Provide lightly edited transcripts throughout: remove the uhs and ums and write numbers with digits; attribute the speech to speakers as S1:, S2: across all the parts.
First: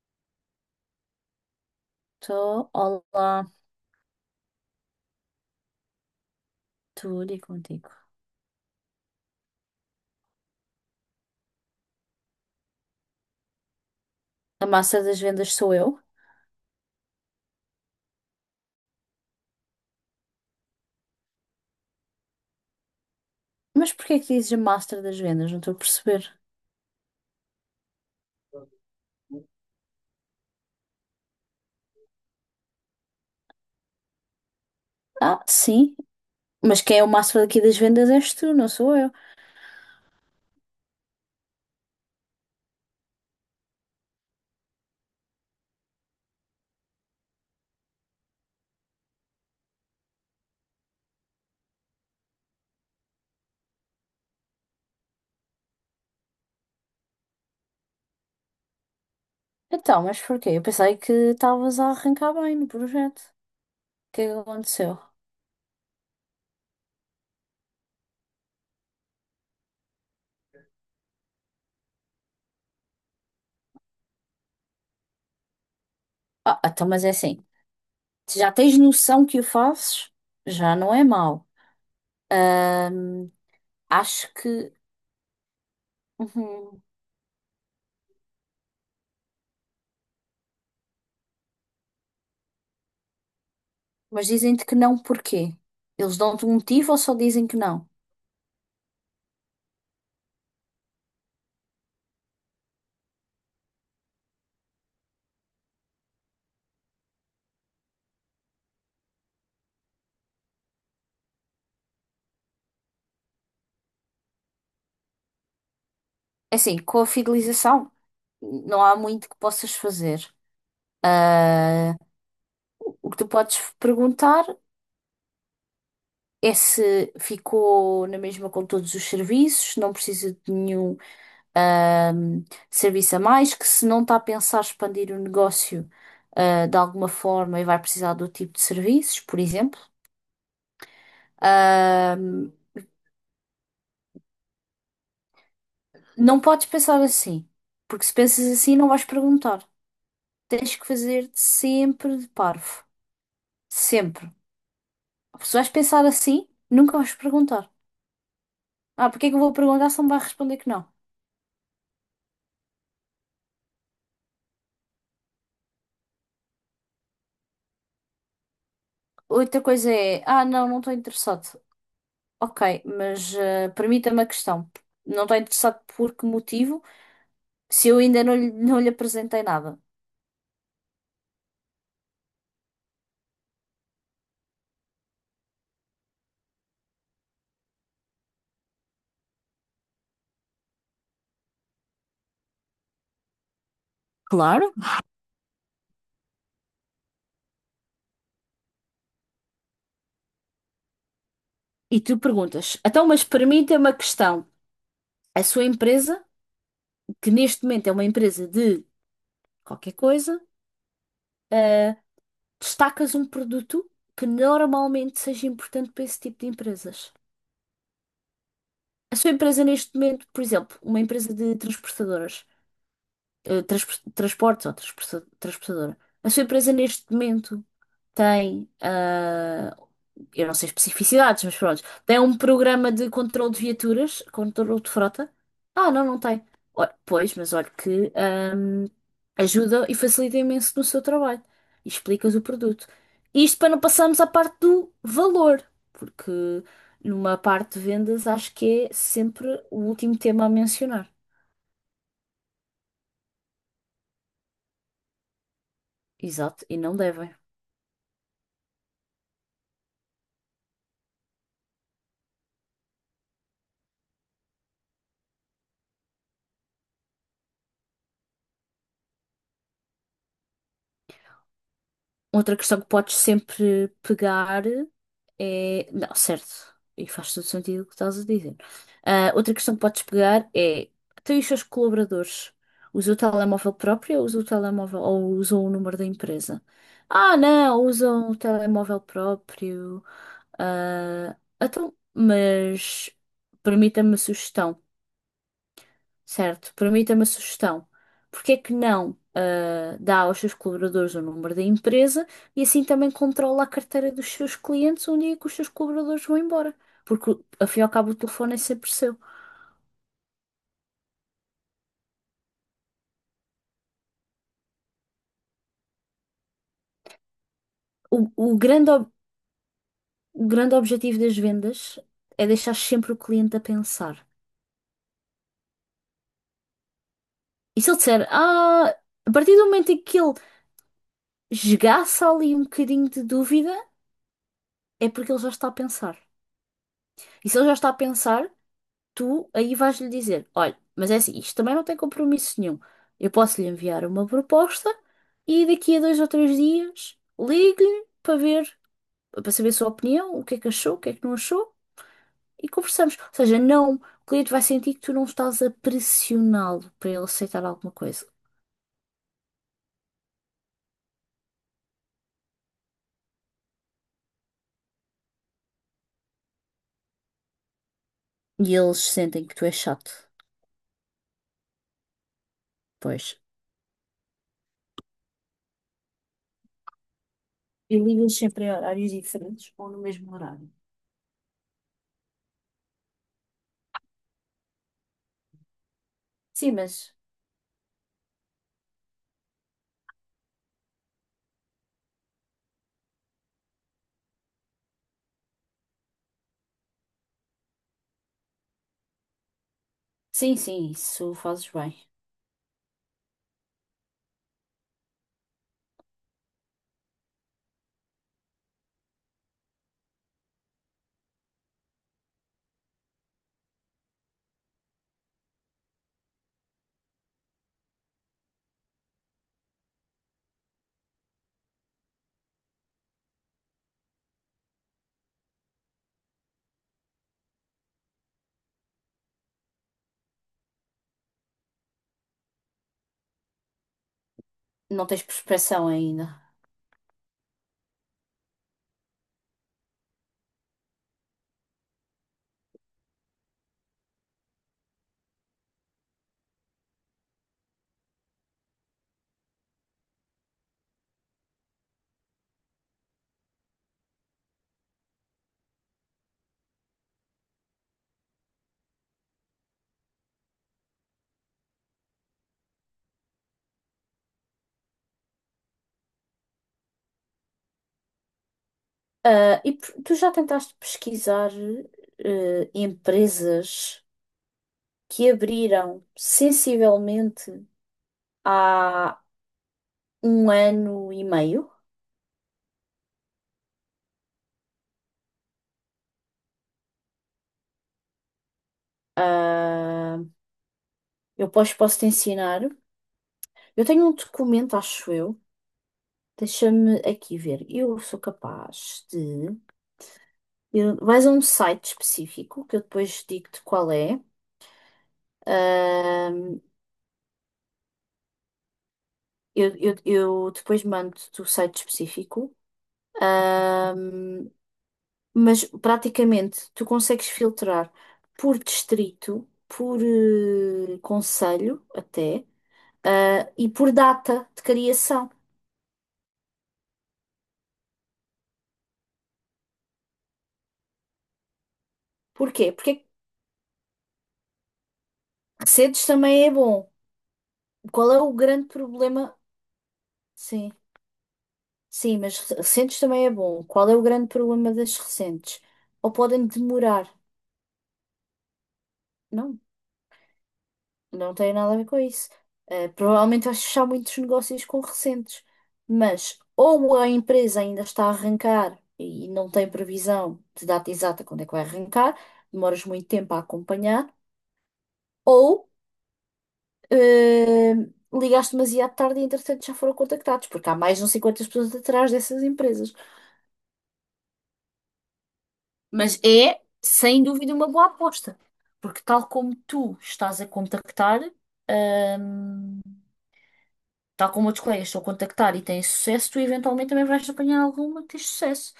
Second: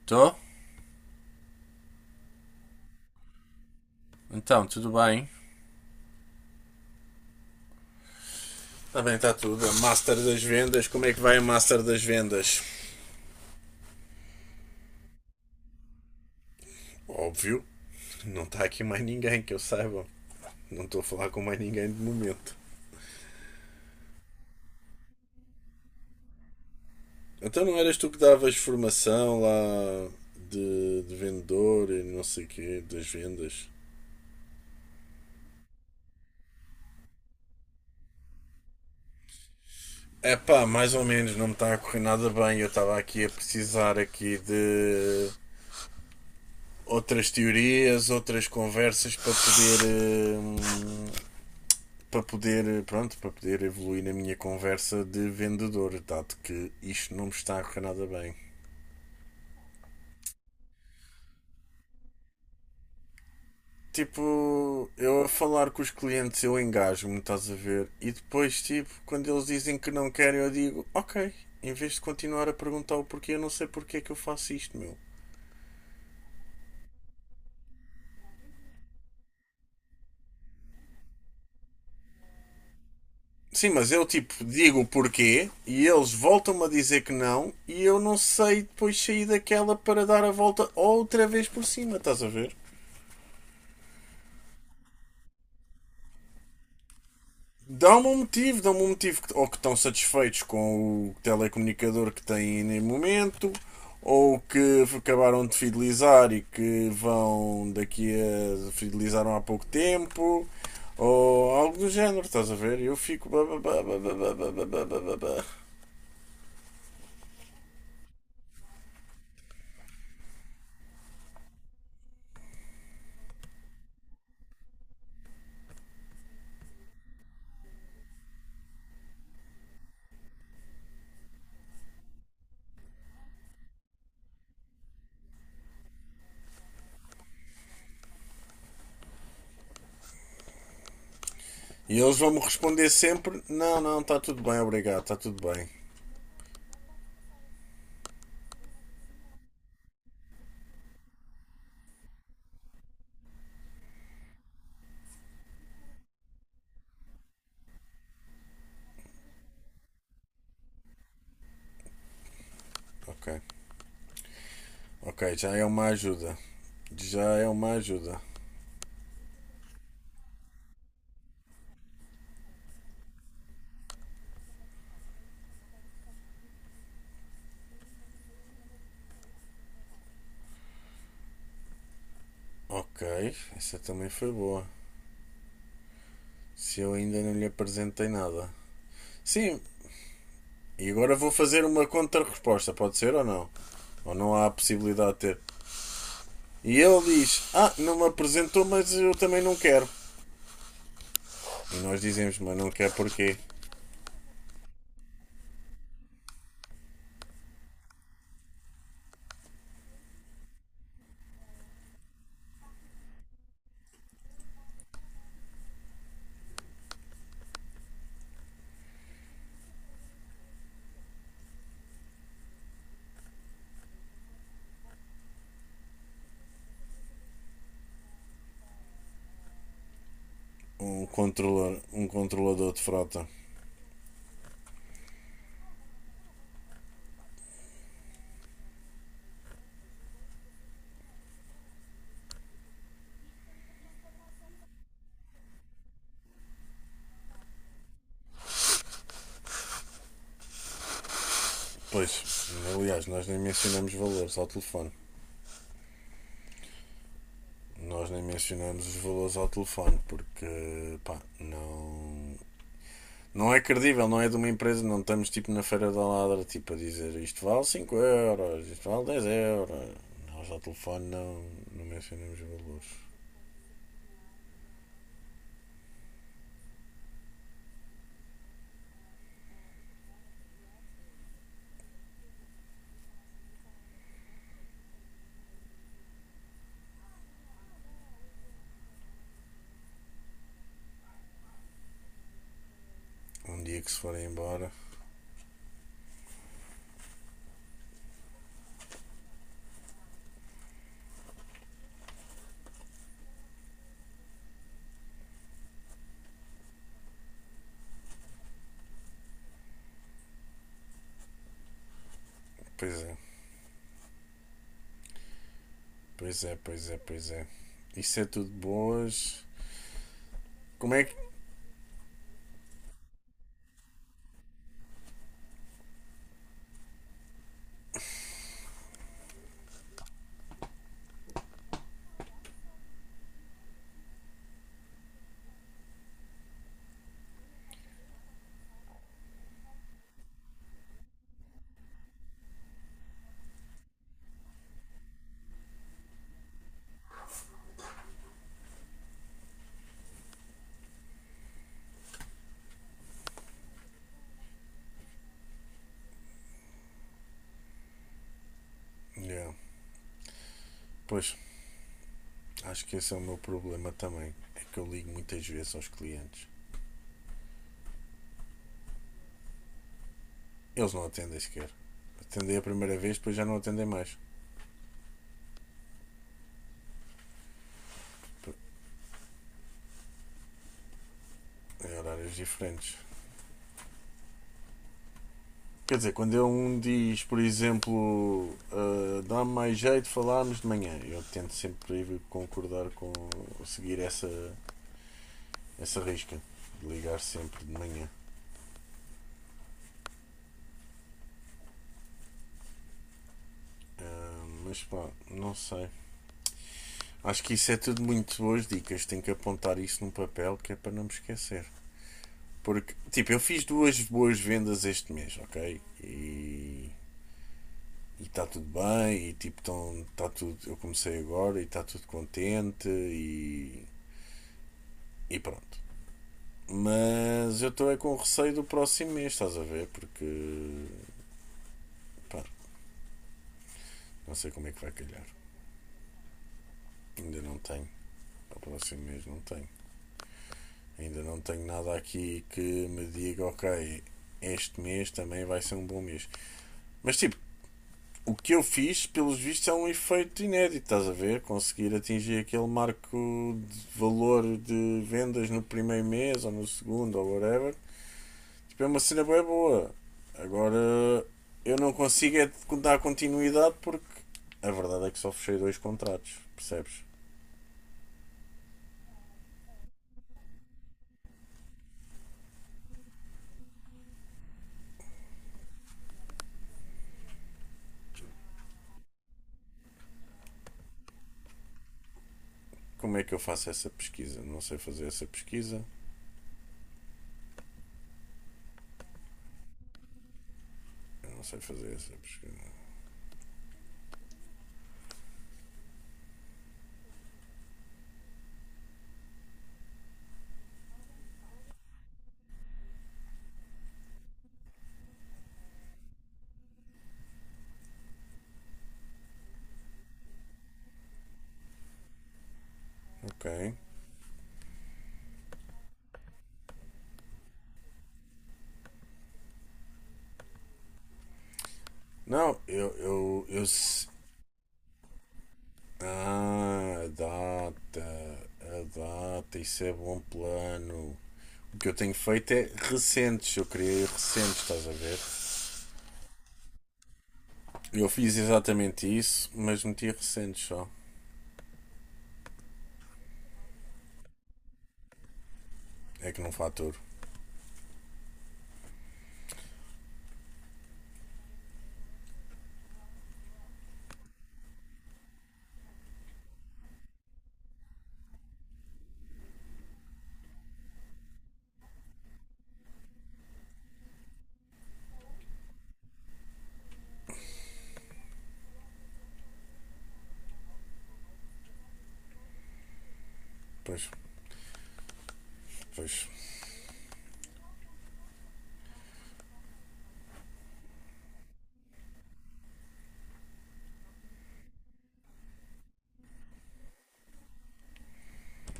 S1: Estou?
S2: Estou, olá,
S1: Então, tudo bem?
S2: tudo e contigo.
S1: Está bem, está tudo. A Master das Vendas, como é que vai a Master das Vendas?
S2: A master das vendas sou eu.
S1: Óbvio, não está aqui mais ninguém que eu saiba. Não estou a falar com mais ninguém de momento.
S2: Mas porquê que dizes a master das vendas? Não estou a perceber.
S1: Então não eras tu que davas formação lá de vendedor e não sei o quê, das vendas?
S2: Ah, sim, mas quem é o master daqui das vendas és tu, não sou eu.
S1: É pá, mais ou menos, não me está a correr nada bem. Eu estava aqui a precisar aqui de outras teorias, outras conversas para poder, para poder, pronto, para poder evoluir na minha conversa de vendedor, dado que isto não me está a correr nada bem.
S2: Então, mas porquê? Eu pensei que estavas a arrancar bem no projeto. O que é que
S1: Tipo,
S2: aconteceu?
S1: eu a falar com os clientes eu engajo-me, estás a ver? E depois, tipo, quando eles dizem que não querem, eu digo, ok, em vez de continuar a perguntar o porquê, eu não sei porquê que eu faço isto, meu.
S2: Ah, então, mas é assim, se já tens noção que o fazes, já não é mau. Ahm,
S1: Sim, mas eu
S2: acho
S1: tipo
S2: que.
S1: digo o porquê e eles voltam-me a
S2: Uhum.
S1: dizer que não e eu não sei depois sair daquela para dar a volta outra vez por cima, estás a ver?
S2: Mas dizem-te que não, porquê? Eles dão-te um motivo ou só dizem que não?
S1: Dá-me um motivo, dá-me um motivo. Ou que estão satisfeitos com o telecomunicador que têm no momento, ou que acabaram de fidelizar e que vão daqui a. Fidelizaram há pouco tempo, ou algo do género, estás a ver? Eu fico.
S2: É assim, com a fidelização, não há muito que possas fazer. Ah, o que tu podes perguntar é se ficou na mesma com todos os serviços, se não precisa de nenhum, ah, serviço a mais, que se não está a pensar expandir o negócio, de alguma forma e vai precisar do tipo de serviços, por exemplo.
S1: E eles
S2: Ah,
S1: vão-me responder sempre: não, não, está tudo bem, obrigado, está tudo bem.
S2: não podes pensar assim, porque se pensas assim não vais perguntar. Tens que fazer sempre de parvo. Sempre. Se vais pensar assim, nunca vais perguntar. Ah, porque é que eu vou perguntar se não me vai responder que não?
S1: Ok, ok, já é uma ajuda. Já é uma ajuda.
S2: Outra coisa é, ah, não, não estou interessado. Ok, mas permita-me a questão. Não estou interessado por que motivo se eu ainda não lhe apresentei nada?
S1: Ok, essa também foi boa. Se eu ainda não lhe apresentei nada. Sim, e agora vou fazer uma contra-resposta, pode ser ou não? Ou não há a
S2: Claro.
S1: possibilidade de ter? E ele diz: Ah, não me apresentou, mas eu também não quero. E nós
S2: E tu
S1: dizemos: Mas não
S2: perguntas,
S1: quer
S2: então, mas
S1: porquê?
S2: permita-me a questão. A sua empresa, que neste momento é uma empresa de qualquer coisa, eh, destacas um produto que normalmente seja importante para esse tipo de empresas. A sua empresa neste momento, por exemplo, uma empresa de transportadoras, transportes ou transportadora. A sua empresa neste momento tem, eu não sei especificidades, mas pronto,
S1: Um
S2: tem um
S1: controlador de
S2: programa de
S1: frota.
S2: controle de viaturas, controle de frota. Ah, não, não tem. Olha, pois, mas olha que ajuda e facilita imenso no seu trabalho. E explicas o produto. Isto para não passarmos à parte do valor, porque numa parte de vendas acho que é sempre o último tema a mencionar.
S1: Pois, aliás, nós nem mencionamos valores ao telefone.
S2: Exato, e não devem.
S1: Nós nem mencionamos os valores ao telefone porque, pá, não. Não é credível, não é de uma empresa, não estamos tipo na feira da ladra, tipo a dizer isto vale 5 euros, isto vale 10 euros. Nós ao telefone não, não mencionamos
S2: Outra questão que
S1: valores.
S2: podes sempre pegar é. Não, certo. E faz todo sentido o que estás a dizer. Ah, outra questão que podes pegar é. Tem os seus colaboradores. Usa o telemóvel próprio ou usa o telemóvel ou usam o número da empresa? Ah, não, usam o telemóvel próprio. Ah, então, mas
S1: Um dia que se
S2: permita-me a
S1: forem embora,
S2: sugestão. Certo, permita-me a sugestão. Porque é que não dá aos seus colaboradores o número da empresa e assim também controla a carteira dos seus clientes um dia que os seus colaboradores vão embora? Porque, afinal, ao cabo, o telefone é sempre seu.
S1: pois é, pois é.
S2: O,
S1: Isso é tudo
S2: o grande, ob-
S1: boas.
S2: o grande
S1: Como é
S2: objetivo
S1: que.
S2: das vendas é deixar sempre o cliente a pensar. E se ele disser, ah, a partir do momento em que ele esgaça ali um bocadinho de dúvida, é porque ele já está a pensar. E se ele já está a pensar, tu aí vais-lhe dizer: olha, mas é assim, isto também não tem compromisso nenhum. Eu posso lhe enviar uma proposta e daqui a dois ou três dias ligo-lhe para ver, para saber a sua opinião, o que é que achou, o que é que não achou e conversamos. Ou seja, não, o cliente vai sentir que tu não estás a pressioná-lo para ele aceitar alguma coisa.
S1: Yeah. Pois, acho que esse é o meu problema também. É que eu ligo muitas vezes aos clientes.
S2: E eles sentem que tu és chato.
S1: Eles não atendem sequer. Atendem a primeira vez,
S2: Pois.
S1: depois já não atendem mais.
S2: E ligas sempre a horários diferentes ou no mesmo horário?
S1: Em horários diferentes. Quer dizer, quando eu
S2: Sim,
S1: um
S2: mas.
S1: diz, por exemplo, ah, dá-me mais jeito de falarmos de manhã, eu tento sempre concordar com seguir essa risca de ligar sempre de manhã.
S2: Sim, sim, isso fazes bem.
S1: Ah, mas pá, não sei. Acho que isso é tudo muito boas dicas. Tenho que apontar isso num papel que é para não me esquecer. Porque, tipo, eu fiz duas boas vendas este mês, ok? E está tudo bem, e tipo, tão, tá tudo, eu comecei agora e está tudo contente e pronto. Mas eu estou é com receio do próximo mês, estás a ver? Porque pá, não sei como é que vai
S2: Não
S1: calhar.
S2: tens prospeção ainda.
S1: Ainda não tenho. Para o próximo mês não tenho. Ainda não tenho nada aqui que me diga, ok, este mês também vai ser um bom mês. Mas tipo, o que eu fiz, pelos vistos, é um efeito inédito, estás a ver? Conseguir atingir aquele marco de valor de vendas no primeiro mês ou no segundo ou whatever. Tipo, é uma cena bem boa. Agora, eu não consigo é dar continuidade porque a verdade é que só fechei dois contratos, percebes?
S2: Tu já tentaste pesquisar empresas que abriram sensivelmente há um ano e meio?
S1: Como é que eu faço essa pesquisa? Não sei fazer essa pesquisa.
S2: Ah,
S1: Eu não
S2: eu
S1: sei
S2: posso,
S1: fazer
S2: posso te
S1: essa
S2: ensinar.
S1: pesquisa.
S2: Eu tenho um documento, acho eu. Deixa-me aqui ver. Eu sou capaz de. Vais a um site específico que eu depois digo-te qual é. Ahm, eu depois mando-te o site específico.
S1: Ok.
S2: Ahm, mas praticamente tu consegues filtrar por distrito, por conselho até,
S1: Não, eu. Eu
S2: e por
S1: se-
S2: data de criação.
S1: ah, a data. A data, isso é bom plano. O que eu tenho feito
S2: Porquê?
S1: é
S2: Porque
S1: recentes. Eu criei recentes, estás a ver?
S2: Recedes também é bom.
S1: Eu
S2: Qual é o
S1: fiz
S2: grande
S1: exatamente
S2: problema?
S1: isso, mas meti recentes
S2: Sim,
S1: só.
S2: sim, mas recentes também é bom. Qual é o grande problema das recentes? Ou
S1: É que
S2: podem
S1: não faturo.
S2: demorar? Não, não tem nada a ver com isso. Provavelmente vais fechar muitos negócios com recentes, mas ou a empresa ainda está a arrancar e não tem previsão de data exata quando é que vai arrancar, demoras muito tempo a acompanhar, ou eh, ligaste demasiado tarde e entretanto já foram contactados, porque há mais de uns 50 pessoas atrás dessas empresas.
S1: Pois,
S2: Mas
S1: pois,
S2: é, sem dúvida, uma boa aposta. Porque tal como tu estás a contactar, hum, tal como outros colegas estão a contactar e têm sucesso, tu eventualmente também vais apanhar alguma que tens sucesso.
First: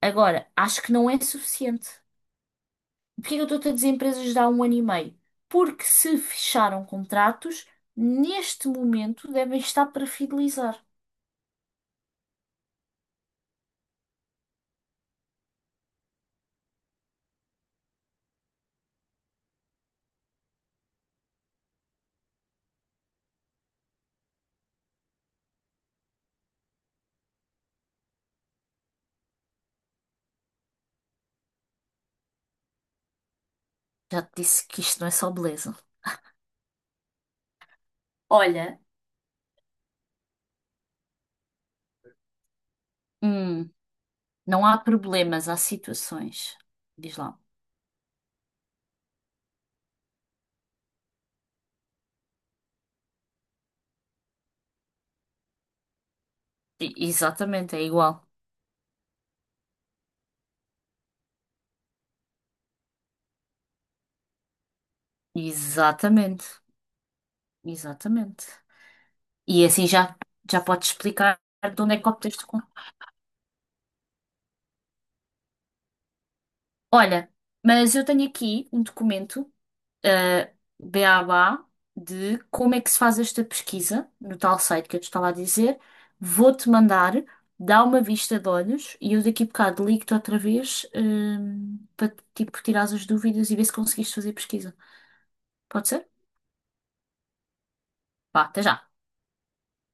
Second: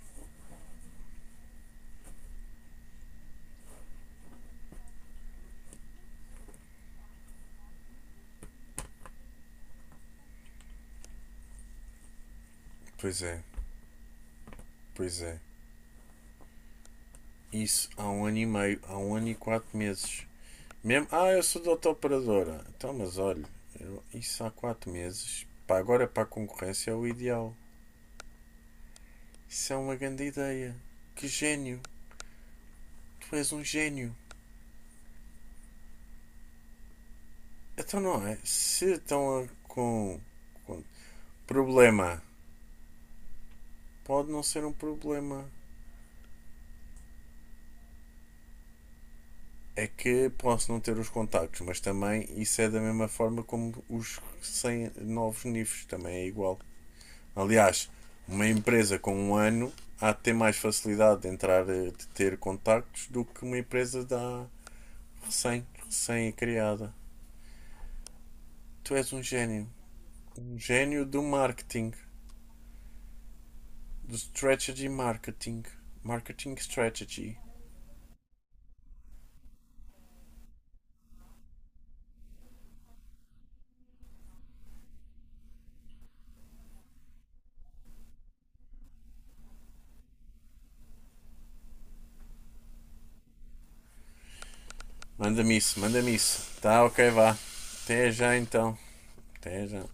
S2: Agora, acho que não é suficiente. Porquê que eu estou a dizer empresas de há um ano e meio? Porque se fecharam contratos, neste momento devem estar para fidelizar.
S1: pois é, pois é. Isso há 1 ano e meio, há 1 ano e 4 meses. Mesmo, ah, eu sou da operadora. Então, mas olha, eu- isso há 4 meses. Para agora, para a concorrência, é o ideal. Isso é uma grande ideia. Que gênio. Tu és um gênio.
S2: Já te disse que isto não é só beleza.
S1: Então, não é?
S2: Olha,
S1: Se estão com, com problema,
S2: hum,
S1: pode não ser
S2: não
S1: um
S2: há
S1: problema.
S2: problemas, há situações. Diz lá.
S1: É que posso não ter os contactos, mas também isso é da mesma forma como os 100 novos níveis também é igual.
S2: E- exatamente, é
S1: Aliás,
S2: igual.
S1: uma empresa com 1 ano há de ter mais facilidade de entrar, eh, de ter contactos do que uma empresa da recém
S2: Exatamente,
S1: criada.
S2: exatamente.
S1: Tu és um
S2: E
S1: gênio.
S2: assim já,
S1: Um
S2: já podes
S1: gênio do
S2: explicar de
S1: marketing.
S2: onde é que obteste com.
S1: Do strategy marketing. Marketing
S2: Olha,
S1: strategy.
S2: mas eu tenho aqui um documento, BABA, de como é que se faz esta pesquisa no tal site que eu te estava a dizer. Vou-te mandar, dá uma vista de olhos e eu daqui a bocado ligo-te outra vez, para tipo, tirar as dúvidas e ver se conseguiste fazer pesquisa.
S1: Manda-me isso,
S2: Pode ser?
S1: manda-me isso. Tá, ok, vá. Até já
S2: Vá, até já.
S1: então. Até já.